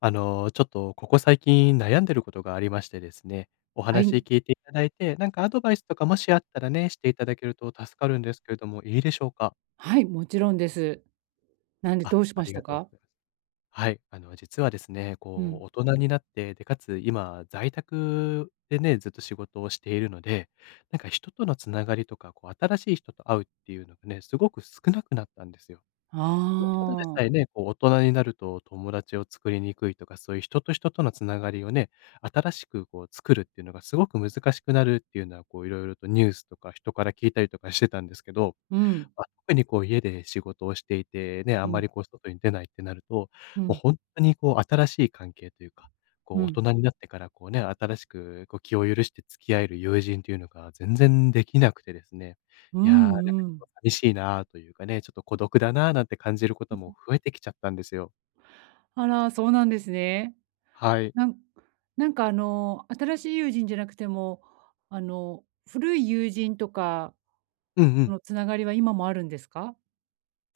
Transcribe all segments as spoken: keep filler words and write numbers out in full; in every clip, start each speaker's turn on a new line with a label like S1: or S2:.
S1: あの、ちょっとここ最近悩んでることがありましてですね、お
S2: は
S1: 話
S2: い。
S1: 聞いていただいて、なんかアドバイスとかもしあったらね、していただけると助かるんですけれども、いいでしょうか？
S2: はい、もちろんです。なんで
S1: あ、
S2: どうし
S1: あ
S2: ま
S1: り
S2: し
S1: が
S2: た
S1: とう
S2: か？
S1: ございます。はい、あの、実はですね、
S2: う
S1: こ
S2: ん。
S1: う、大人になって、で、かつ今在宅でね、ずっと仕事をしているので、なんか人とのつながりとか、こう、新しい人と会うっていうのがね、すごく少なくなったんですよ。
S2: あ
S1: まあ、ただでさえ
S2: あ。
S1: ね、こう大人になると友達を作りにくいとか、そういう人と人とのつながりをね、新しくこう作るっていうのがすごく難しくなるっていうのは、こういろいろとニュースとか人から聞いたりとかしてたんですけど。
S2: うん。
S1: ま、特にこう家で仕事をしていて、ね、あん
S2: う
S1: ま
S2: ん。
S1: りこう外に出ないってなると、
S2: う
S1: もう
S2: ん。
S1: ほんとにこう新しい関係というか、こう
S2: う
S1: 大
S2: ん。
S1: 人になってからこうね、新しくこう気を許して付き合える友人というのが全然できなくてですね、
S2: う
S1: いや、なんかち
S2: んうん。
S1: ょっと寂しいなというかね、ちょっと孤独だななんて感じることも 増えてきちゃったんですよ。
S2: あら、そうなんですね。
S1: はい。
S2: なんなんかあの、新しい友人じゃなくても、あの、古い友人とか
S1: うんうん。
S2: のつながりは今もあるんですか？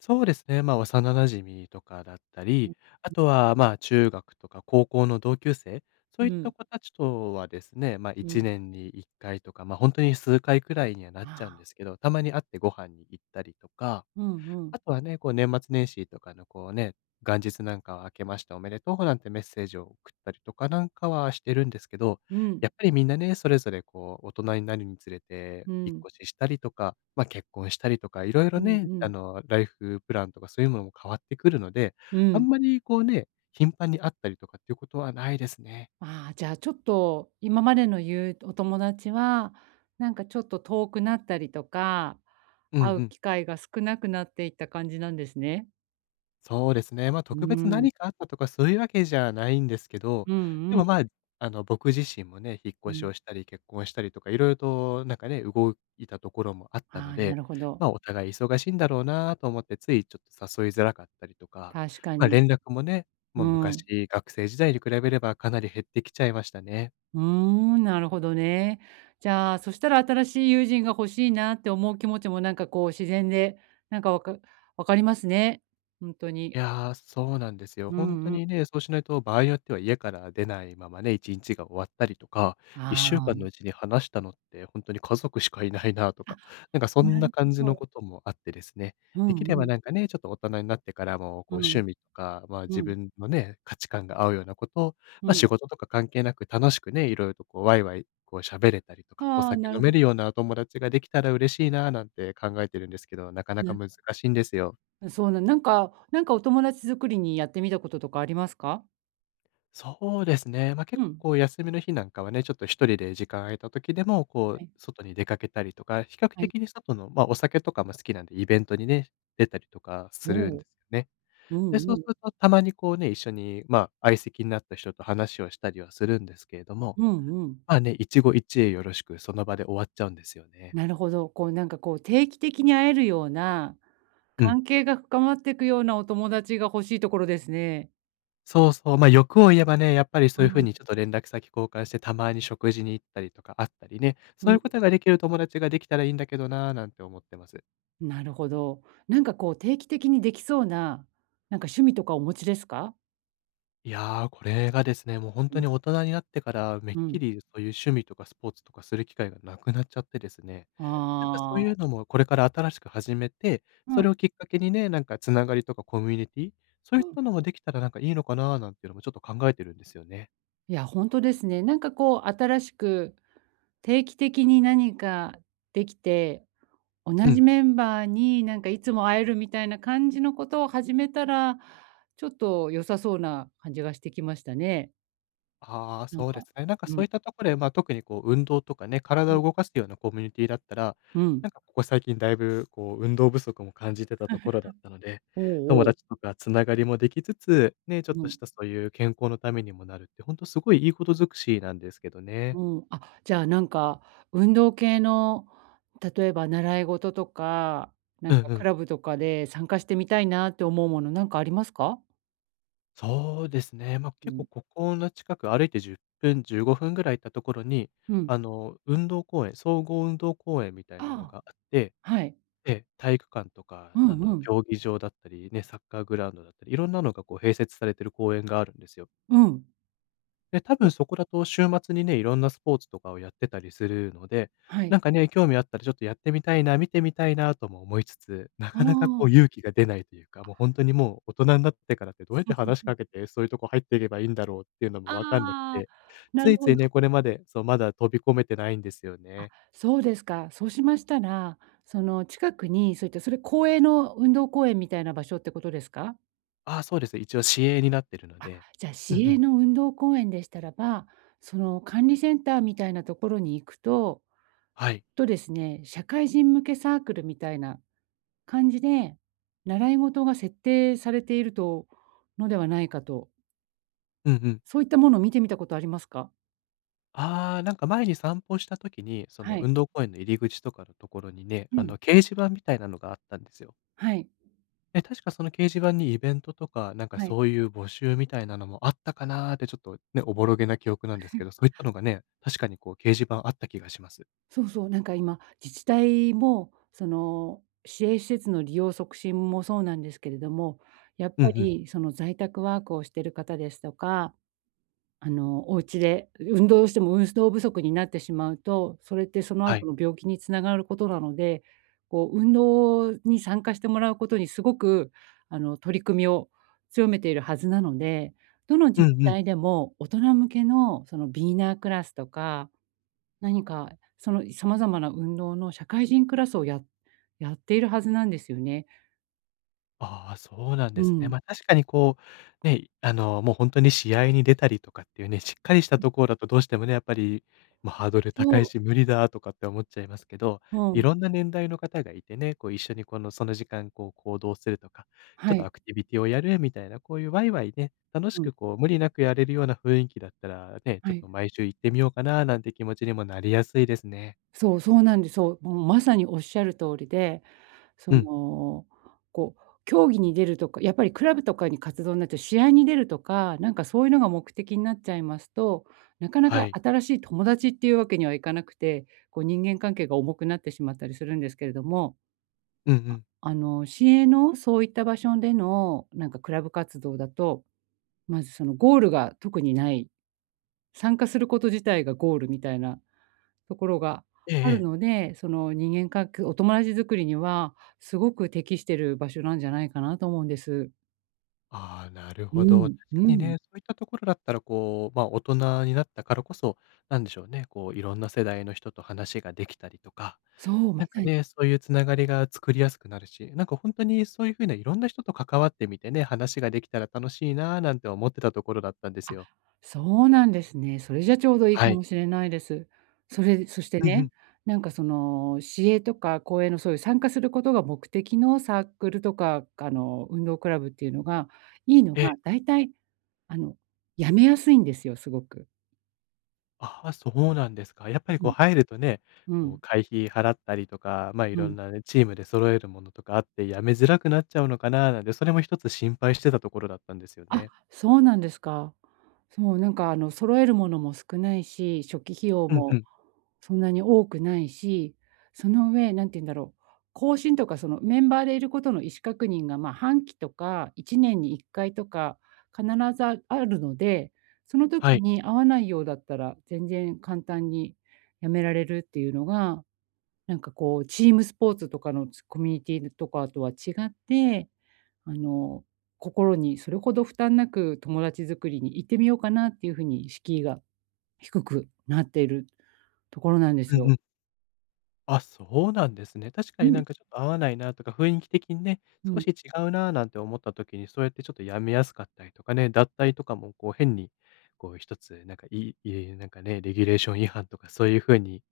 S1: そうですね、まあ、幼馴染とかだった
S2: う
S1: り、
S2: ん。
S1: あとは、まあ、中学とか高校の同級生、そ
S2: う
S1: ういった
S2: ん。
S1: 子たちとはですね、まあ、
S2: う
S1: 1
S2: ん。
S1: 年にいっかいとか、まあ、本当に数回くらいにはなっ
S2: あ
S1: ちゃうんで
S2: あ。
S1: すけど、たまに会ってご飯に行ったりとか。
S2: うんうん。
S1: あとはね、こう年末年始とかのこうね、元日なんかは明けましておめでとうなんてメッセージを送ったりとかなんかはしてるんですけど、
S2: うん。
S1: やっぱりみんなね、それぞれこう大人になるにつれて、
S2: う
S1: 引っ
S2: ん。
S1: 越ししたりとか、ま、結婚したりとか、いろいろ
S2: うん
S1: ね、
S2: う
S1: あ
S2: ん。
S1: の、ライフプランとかそういうものも変わってくるので、
S2: う
S1: あん
S2: ん。
S1: まりこうね、頻繁に会ったりとかっていうことはないですね。
S2: ああ、じゃあちょっと、今までのゆうお友達は、なんかちょっと遠くなったりとか、
S1: うんう
S2: 会う
S1: ん。
S2: 機会が少なくなっていった感じなんですね。
S1: そうですね。ま、
S2: う
S1: 特別
S2: ー
S1: 何
S2: ん。
S1: かあったとかそういうわけじゃないんですけど、
S2: うん
S1: で
S2: うん。
S1: も、まあ、あの、僕自身もね、引っ
S2: う
S1: 越し
S2: ん。
S1: をしたり結婚したりとか色々となんかね、動いたところもあったの
S2: ああ、な
S1: で、
S2: るほど。
S1: ま、お互い忙しいんだろうなと思ってついちょっと誘いづらかったりとか、
S2: 確か
S1: ま、
S2: に。
S1: 連絡もね、もう
S2: うん。
S1: 昔学生時代に比べればかなり減ってきちゃいましたね。
S2: うーん、なるほどね。じゃあ、そしたら新しい友人が欲しいなって思う気持ちもなんかこう自然で、なんかわかわかりますね。ほんと
S1: い
S2: に。
S1: やー、そうなんですよ。
S2: う
S1: 本当
S2: んうん。
S1: にね、そうしないと場合によっては家から出ないままね、いちにちが終わったりとか、
S2: あ
S1: いっしゅうかんのう
S2: あ。
S1: ちに話したのって本当に家族しかいないなと
S2: あ、
S1: か、なんかそん
S2: な
S1: な
S2: る
S1: 感じの
S2: ほど。
S1: こともあってですね、
S2: う
S1: で
S2: ん
S1: きれ
S2: う
S1: ば
S2: ん。
S1: なんかね、ちょっと大人になってからも、こう
S2: うん。
S1: 趣味とか、まあ、
S2: う
S1: 自
S2: ん。
S1: 分のね、価値観が合うようなことを、
S2: う
S1: ま、仕
S2: ん。
S1: 事とか関係なく楽しくね、いろいろとこうワイワイ、こう喋れたりとか、お
S2: ああ、
S1: 酒
S2: な
S1: 飲
S2: るほ
S1: め
S2: ど
S1: るようなお友達ができたら嬉しいななんて考えてるんですけど、なかなか
S2: ね。
S1: 難しいんですよ。
S2: そうなんなんかなんかお友達作りにやってみたこととかありますか？
S1: そうですね。まあ、結
S2: う
S1: 構
S2: ん。
S1: こう休みの日なんかはね、ちょっと一人で時間空いた時でも、こ
S2: は
S1: う
S2: い、
S1: 外に出かけたりとか、比較
S2: はい。
S1: 的に外の、まあ、お酒とかも好きなんで、イベントにね、出たりとか
S2: お
S1: するん
S2: お。
S1: ですよね。
S2: う
S1: で、
S2: ん
S1: そう
S2: うん。
S1: するとたまにこうね、一緒に、まあ、相席になった人と話をしたりはするんですけれども、
S2: うんうん。
S1: まあね、一期一会よろしくその場で終わっちゃうんですよね。
S2: なるほど。こうなんかこう定期的に会えるような、
S1: うん。
S2: 関係が深まってくようなお友達が欲しいところですね。
S1: そうそう、ま、あ欲を言えばね、やっぱりそう
S2: う
S1: いう風う
S2: ん、
S1: にちょっと連絡先交換して、たまに食事に行ったりとかあったりね、
S2: う
S1: そうい
S2: ん。
S1: うことができる友達ができたらいいんだけどな、なんて思ってます。
S2: なるほど。なんかこう定期的にできそうな、なんか趣味とかお持ちですか？
S1: いやー、これがですね、もう本
S2: う
S1: 当
S2: ん、
S1: に大人になってから、めっ
S2: う
S1: き
S2: ん。
S1: りそういう趣味とかスポーツとかする機会がなくなっちゃってですね、なんかそう
S2: あ
S1: い
S2: あ。
S1: うのもこれから新しく始めて、そ
S2: うん、
S1: れをきっかけにね、なんかつながりとかコミュニティ、そうい
S2: う
S1: っ
S2: ん。
S1: たのもできたらなんかいいのかな、なんていうのもちょっと考えてるんですよね。
S2: いや、本当ですね。なんかこう新しく、定期的に何かできて、同
S1: う
S2: じ
S1: ん。
S2: メンバーになんかいつも会えるみたいな感じのことを始めたら、ちょっと良さそうな感じがしてきましたね。
S1: ああ、
S2: なん
S1: そうで
S2: か、
S1: すね。なんか
S2: う
S1: そ
S2: ん、
S1: ういったところで、まあ、特にこう運動とかね、
S2: う
S1: 体
S2: ん、
S1: を動かすようなコミュニティだったら、
S2: うん。
S1: なんかここ最近だいぶこう運動不足も感じてたところだったので、
S2: お
S1: 友
S2: うおう、
S1: 達とかつながりもできつつ、ね、ちょっ
S2: う
S1: と
S2: ん、
S1: したそういう健康のためにもなるって、本当すごいいいことづくしなんですけどね。
S2: うん。あ、じゃあなんか、運動系の、例えば習い事とか、な
S1: うん
S2: んか
S1: う
S2: ク
S1: ん。
S2: ラブとかで参加してみたいなって思うものなんかありますか？
S1: そうですね。まあ、
S2: う
S1: 結構
S2: ん、
S1: ここの近く歩いてじゅっぷん、じゅうごふんぐらい行ったところに、
S2: うん。
S1: あの、運動公園、総合運動公園みたい
S2: あ
S1: なの
S2: あ、
S1: があって、
S2: はい。
S1: ええ、体育館とか、
S2: う
S1: あ
S2: ん
S1: の、
S2: うん。
S1: 競技場だったり、ね、サッカーグラウンドだったり、いろんなのがこう併設されてる公園があるんですよ。
S2: うん。
S1: で、多分
S2: お
S1: そこだと週末にね、いろんなスポーツとかをやってたりするので、
S2: は
S1: な
S2: い。
S1: んかね、興味あったらちょっとやってみたいな、見てみたいなとも思いつつ、な
S2: あ
S1: かなか
S2: あ。
S1: こう勇気が出ないというか、もうほんとにもう大人になってからってどうやって話しかけて、そういうとこ入っていけばいいんだろうっていうのも
S2: あ
S1: わかんなく
S2: あ、
S1: て、
S2: な
S1: つ
S2: る
S1: いつ
S2: ほ
S1: いね、
S2: ど。
S1: これまで、そう、まだ飛び込めてないんですよ
S2: あ、
S1: ね。
S2: そうですか。そうしましたら、その近くにそういった、それ公営の運動公園みたいな場所ってことですか？
S1: ああ、そうです。一応市営になってるの
S2: あ、
S1: で。
S2: じゃあ
S1: うん
S2: 市
S1: う
S2: 営
S1: ん。
S2: の運動公園でしたらば、その管理センターみたいなところに行くと、
S1: はい。
S2: とですね、社会人向けサークルみたいな感じで、習い事が設定されているとのではないかと、
S1: うんうん。
S2: そういったものを見てみたことありますか？
S1: ああ、なんか前に散歩した時に、その
S2: はい。
S1: 運動公園の入り口とかのところにね、
S2: う
S1: あ
S2: ん。
S1: の、掲示板みたいなのがあったんですよ。
S2: はい。
S1: で、確かその掲示板にイベントとか、なんか
S2: はい。
S1: そういう募集みたいなのもあったかなーってちょっとね、おぼろげな記憶なんですけど、そ ういったのがね、確かにこう掲示板あった気がします。
S2: そうそう、なんか今、自治体も、その、支援施設の利用促進もそうなんですけれども、やっ
S1: うんう
S2: ぱ
S1: ん。
S2: りその在宅ワークをしている方ですとか、あの、お家で運動しても運動不足になってしまうと、それってその
S1: は
S2: 後
S1: い。
S2: の病気につながることなので、こう運動に参加してもらうことにすごく、あの、取り組みを強めているはずなので、どの
S1: う
S2: 自治
S1: んうん。
S2: 体でも大人向けのそのビーナークラスとか何か、そのさまざまな運動の社会人クラスをややっているはずなんですよね。
S1: ああ、そうなん
S2: う
S1: ですね。
S2: ん。
S1: ま、確かにこう、ね、あの、もう本当に試合に出たりとかっていうね、しっかりしたところだとどうしてもね、やっぱり、まあ、ハードル
S2: そ
S1: 高い
S2: う、
S1: し無理だとかって思っちゃいますけど、
S2: う
S1: い
S2: ん、
S1: ろんな年代の方がいてね、こう一緒にこのその時間こう行動するとか、ちょっ
S2: は
S1: とア
S2: い、
S1: クティビティをやるみたいな、こういうワイワイね、楽し
S2: うん、
S1: くこう無理なくやれるような雰囲気だったら、ね、ちょ
S2: は
S1: っ
S2: い。
S1: と毎週行ってみようかななんて気持ちにもなりやすいですね。
S2: そう、そうなんです。そう、もうまさにおっしゃる通りで、そ
S1: うん、
S2: の、こう、競技に出るとか、やっぱりクラブとかに活動になって試合に出るとか、なんかそういうのが目的になっちゃいますと、なかな
S1: は
S2: か
S1: い。
S2: 新しい友達っていうわけにはいかなくて、こう人間関係が重くなってしまったりするんですけれども、
S1: うんうん。
S2: あの、市営のそういった場所での、なんかクラブ活動だと、まずそのゴールが特にない、参加すること自体がゴールみたいなところが
S1: ええ
S2: ある
S1: ええ。
S2: ので、その人間関係お友達作りにはすごく適してる場所なんじゃないかなと思うんです。
S1: ああ、なる
S2: う
S1: ほど。確
S2: ん、う
S1: かに
S2: ん。
S1: ね、そういったところだったら、こう、まあ、大人になったからこそ、なんでしょうね、こう、いろんな世代の人と話ができたりとか、
S2: そう、ま
S1: なんか
S2: さに
S1: ね、そういうつながりが作りやすくなるし、なんか本当にそういうふうないろんな人と関わってみてね、話ができたら楽しいな、なんて思ってたところだったんですよ。
S2: そうなんですね。それじゃちょうどいい
S1: は
S2: か
S1: い。
S2: もしれないです。それ、そして
S1: うんう
S2: ね、
S1: ん。
S2: なんかその、市営とか公営のそういう参加することが目的のサークルとか、あの、運動クラブっていうのが、いいの
S1: ええ、
S2: が、大体、あの、辞めやすいんですよ、すごく。
S1: ああ、そうなんですか。やっぱり
S2: う
S1: こう
S2: ん、
S1: 入るとね、
S2: う
S1: こう
S2: ん、
S1: 会費払ったりとか、ま、い
S2: う
S1: ろん
S2: ん。
S1: なね、チームで揃えるものとかあって、やめづらくなっちゃうのかななんて、それも一つ心配してたところだったんですよ
S2: あ、
S1: ね。
S2: そうなんですか。そう、なんかあの、揃えるものも少ないし、初期費用
S1: うんう
S2: も
S1: ん。
S2: そんなに多くないし、その上、何て言うんだろう、更新とかそのメンバーでいることの意思確認が、まあ、半期とかいちねんにいっかいとか必ずあるので、その
S1: は
S2: 時
S1: い。
S2: に合わないようだったら、全然簡単にやめられるっていうのが、なんかこうチームスポーツとかのコミュニティとかとは違って、あの、心にそれほど負担なく友達作りに行ってみようかなっていうふうに敷居が低くなっているところなんです
S1: うん
S2: よ。
S1: うん。あ、そうなんですね。確か
S2: う
S1: にな
S2: ん。
S1: んかちょっと合わないなとか、雰囲気的にね、
S2: う
S1: 少
S2: ん。
S1: し違うななんて思った時に、そうやってちょっとやめやすかったりとかね、脱退とかもこう変に、こう一つなんかいいいいなんかね、レギュレーション違反とかそういう風に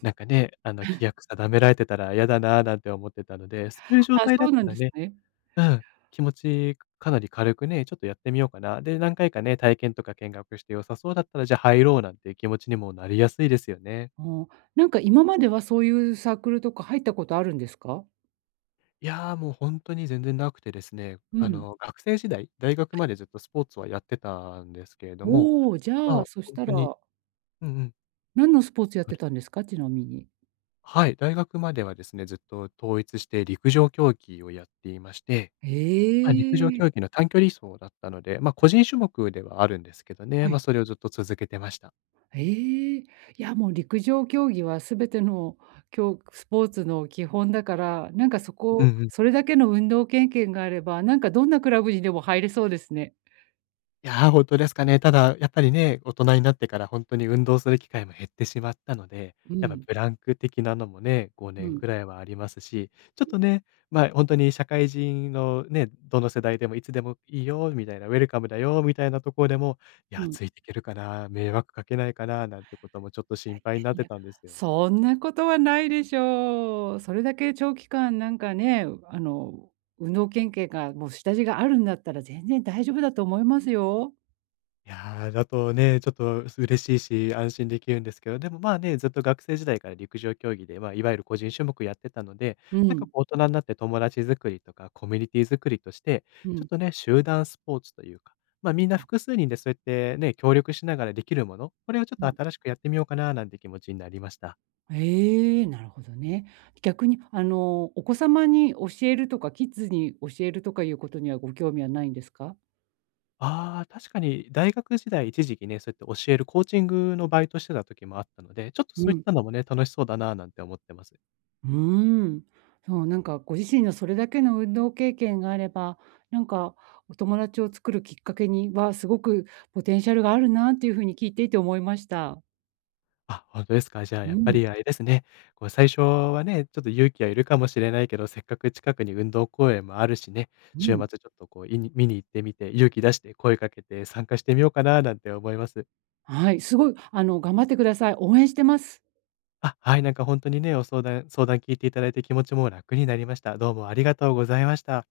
S1: なんかね、あの、規約定められてたら嫌だななんて思ってたので、そういう状
S2: あ、
S1: 態だ
S2: そ
S1: っ
S2: うな
S1: た
S2: ん
S1: ら
S2: です
S1: ね、
S2: ね。
S1: うん、気持ちかなり軽くね、ちょっとやってみようかな。で、何回かね、体験とか見学して良さそうだったら、じゃあ入ろうなんていう気持ちにもなりやすいですよね。
S2: ああ、なんか今まではそういうサークルとか入ったことあるんですか？
S1: いや、もう本当に全然なくてですね、
S2: う
S1: あ
S2: ん。
S1: の、学生時代、大学
S2: は
S1: ま
S2: い。
S1: でずっとスポーツはやってたんですけれども、
S2: おお、じ
S1: ま
S2: ゃ
S1: あ、
S2: あ、そし
S1: 本
S2: た
S1: 当に
S2: ら、
S1: うんうん、
S2: 何のスポーツやっ
S1: そ
S2: て
S1: れ
S2: たんですか？ちなみに。
S1: はい、大学まではですね、ずっと統一して陸上競技をやっていまして、
S2: え
S1: まあ、陸上
S2: え、
S1: 競技の短距離走だったので、まあ、個人種目ではあるんですけどね、
S2: は
S1: まあ、
S2: い。
S1: それをずっと続けてました。
S2: ええ、いや、もう陸上競技は全てのきょうスポーツの基本だから、なんかそ
S1: うんう
S2: こ
S1: ん。
S2: それだけの運動経験があれば、なんかどんなクラブにでも入れそうですね。
S1: いやー、ほんですかね。ただ、やっぱりね、大人になってから本当に運動する機会も減ってしまったので、
S2: う
S1: やっぱ
S2: ん、
S1: ブランク的なのもね、
S2: う
S1: ごねん
S2: ん、
S1: くらいはありますし、ちょっとね、まあ、本当に社会人のね、どの世代でもいつでもいいよみたいな、ウェルカムだよみたいなところでも、いや、
S2: うん。
S1: ついていけるかな、迷惑かけないかな、なんてこともちょっと
S2: い
S1: 心配になっ
S2: やい
S1: て
S2: や、
S1: たんですよ。
S2: そんなことはないでしょう。それだけ長期間なんかね、あの、運動神経がもう下地があるんだったら全然大丈夫だと思いますよ。
S1: いやー、だとね、ちょっと嬉しいし、安心できるんですけど、でも、まあね、ずっと学生時代から陸上競技で、まあ、いわゆる個人種目やってたので、
S2: う
S1: なんか
S2: ん、
S1: こう大人になって友達作りとかコミュニティ作りとして、
S2: う
S1: ちょっ
S2: ん。
S1: とね、集団スポーツというか、ま、みんな
S2: あ、
S1: 複数人でそうやってね、協力しながらできるもの、これをちょっ
S2: う
S1: と
S2: ん。
S1: 新しくやってみようかななんて気持ちになりました。
S2: ええ、なるほどね。逆にあの、お子様に教えるとか、キッズに教えるとかいうことにはご興味はないんですか？
S1: ああ、確かに大学時代一時期ね、そうやって教えるコーチングのバイトしてた時もあったので、ちょっとそう
S2: う
S1: いっ
S2: ん。
S1: たのもね、楽しそうだななんて思ってます。
S2: うーん。そう、なんかご自身のそれだけの運動経験があれば、なんかお友達を作るきっかけには、すごくポテンシャルがあるなっていうふうに聞いていて思いました。
S1: あ、本当ですか。じゃあ、や
S2: う
S1: っぱ
S2: ん、
S1: りあれですね、こう最初はね、ちょっと勇気はいるかもしれないけど、せっかく近くに運動公園もあるしね、
S2: う
S1: 週末
S2: ん。
S1: ちょっとこう、いに見に行ってみて、勇気出して声かけて参加してみようかななんて思います。
S2: はい、すごいあの、頑張ってください。応援してます。
S1: あ、はい、なんか本当にね、お相談相談聞いていただいて気持ちも楽になりました。どうもありがとうございました。